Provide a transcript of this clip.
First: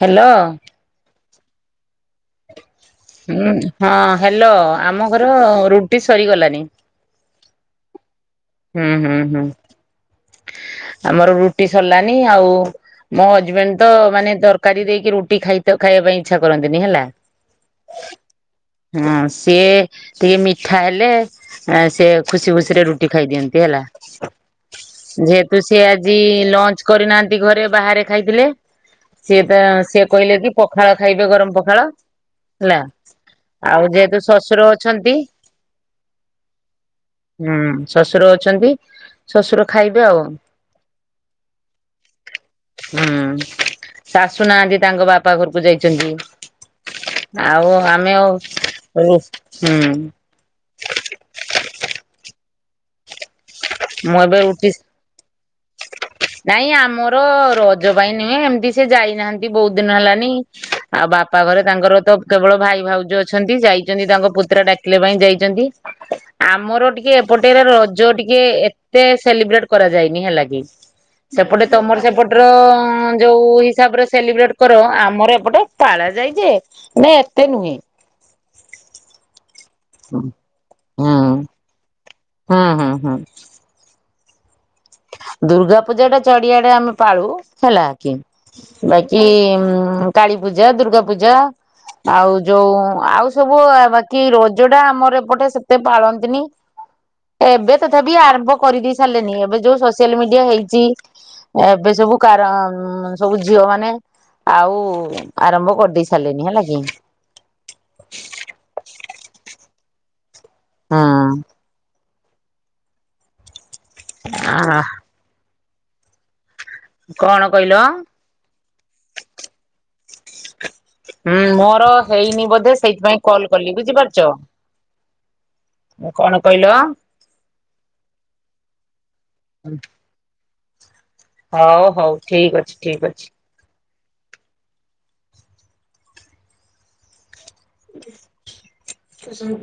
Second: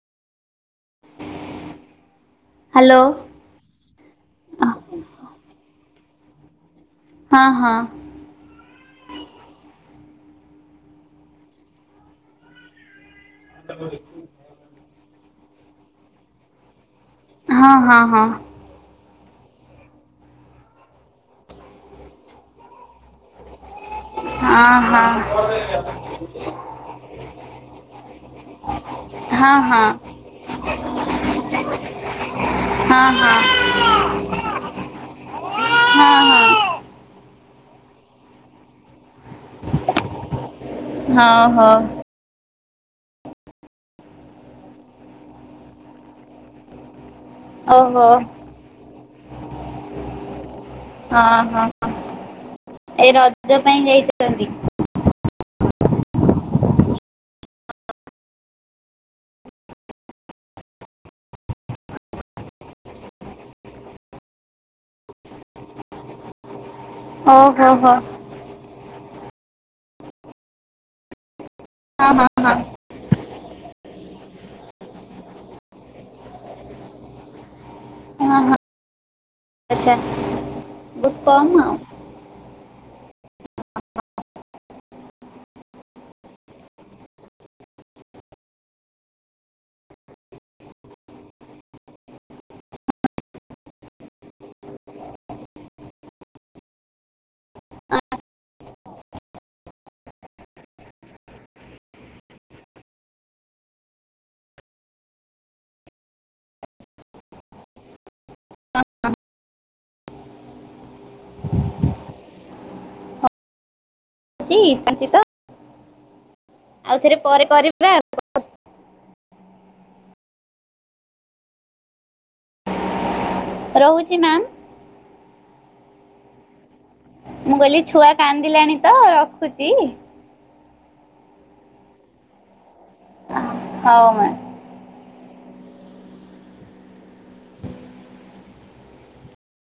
Hello. Hello ହଁ hello ହଁ ଆମ ଘର ରୁଟି ସରିଗଲାଣି। ହଁ ହଁ। ହୁଁ ହୁଁ ହୁଁ ଆମର ରୁଟି ସରିଲାନି ଆଉ ମୋ ହଜବେଣ୍ଡ ତ ମାନେ ତରକାରୀ ଦେଇକି ରୁଟି ଖାଇ ଖାଇବା ପାଇଁ ଇଚ୍ଛା କରନ୍ତିନି ହେଲା। ହଁ ହଁ ହଁ। ହଁ ସିଏ ଟିକେ ମିଠା ହେଲେ ସି ଖୁସି ଖୁସିରେ ରୁଟି ଖାଇଦିଅନ୍ତି। କେ ହେଲା। ହଁ ହଁ ହଁ ଯେହେତୁ ସି ଆଜି ଲଞ୍ଚ କରିନାହାନ୍ତି ଘରେ ବାହାରେ ଖାଇଥିଲେ ସିଏ ହଁ ତ ହଁ ସିଏ କହିଲେ କି ପଖାଳ ଖାଇବେ ଗରମ ପଖାଳ। ହେଲା ହଁ ଆଉ ଯେହେତୁ ଶସୁର ଅଛନ୍ତି ହଁ ହୁଁ ଶ୍ୱଶୁର ଅଛନ୍ତି ଶ୍ୱଶୁର ଖାଇବେ ଆଉ। ହଁ ହଁ। ହୁଁ ଶାଶୁ ନାହାନ୍ତି ତାଙ୍କ ବାପା ଘରକୁ ଯାଇଚନ୍ତି। ଆଉ ଓହୋ ଆମେ ଆଉ‌ ରୋଷ୍ ହୁଁ। ଏ ରଜ ପାଇଁ ମୁଁ ଏବେ ଯାଇଛନ୍ତି? ରୁଟି ନାଇଁ ଆମୋର ରଜ ପାଇଁ ନୁହେଁ ଏମତି ସେ ଯାଇନାହାନ୍ତି ବହୁତ ଦିନ ହେଲାନି। ଆ ବାପା ଘରେ ତାଙ୍କର ତ କେବଳ ଭାଇ ଭାଉଜ ଅଛନ୍ତି ଯାଇଚନ୍ତି ତାଙ୍କ ପୁତ୍ରା ଡାକିଲେ ପାଇଁ ଯାଇଚନ୍ତି। ଆମୋର ଟିକେ ଏପଟେ ର ଓହୋ ହୋ ରଜ ଟିକେ ଏତେ ସେଲିବ୍ରେଟ କରାଯାଇନି ହେଲା କି। ସେପଟେ ତମର ହଁ ସେପଟ ହଁ ର ହଁ ଯୋଉ ହିସାବରେ ସେଲିବ୍ରେଟ କର ଆମର ପଟେ ପାଳା ଯାଇ ଯେ ନା ଏତେ ନୁହେଁ। ଅଁ ହଁ ଆଚ୍ଛା ବହୁତ ହୁଁ। କମ୍ ଆଉ। ହୁଁ ହୁଁ ହୁଁ। ଦୁର୍ଗା ପୂଜା ଟା ଚାଡିଆଡେ ଆମେ ପାଳୁ ହେଲା କି ବାକି କାଳୀ ପୂଜା ଦୁର୍ଗା ପୂଜା। ଆଉ ଯୋଉ ଆଉ ସବୁ ବାକି ରଜ ଟା ଆମର ଏପଟେ ସେତେ ପାଳନ୍ତିନି। ଏବେ ତଥାପି ଆରମ୍ଭ କରିଦେଇ ସାରିଲେନି ଏବେ ଯୋଉ ସୋସିଆଲ ମିଡିଆ ହେଇଚି। ଏବେ ସବୁ କାରା କମ୍ ସବୁ ଝିଅ ମାନେ ଆଉ ଆରମ୍ଭ କରିଦେଇ ସାରିଲେନି ହେଲା କି। ହଁ। ହଁ। ଆ [unintelligible] ତ ଆଉଥରେ ପରେ କଣ କହିଲ? କରିବା ହୁଁ ମୋର ହେଇନି ବୋଧେ ସେଇଥିପାଇଁ। କଲ କଲି ରହୁଛି ବୁଝିପାରୁଚ। ମ୍ୟାମ୍ କଣ କହିଲ? ମୁଁ କହିଲି ଛୁଆ କାନ୍ଦିଲାଣି ତ ରଖୁଚି। ହଉ ହଉ ଠିକ ଅଛି। ଠିକ୍ ଅଛି। ହଉ ମା। [unintelligible]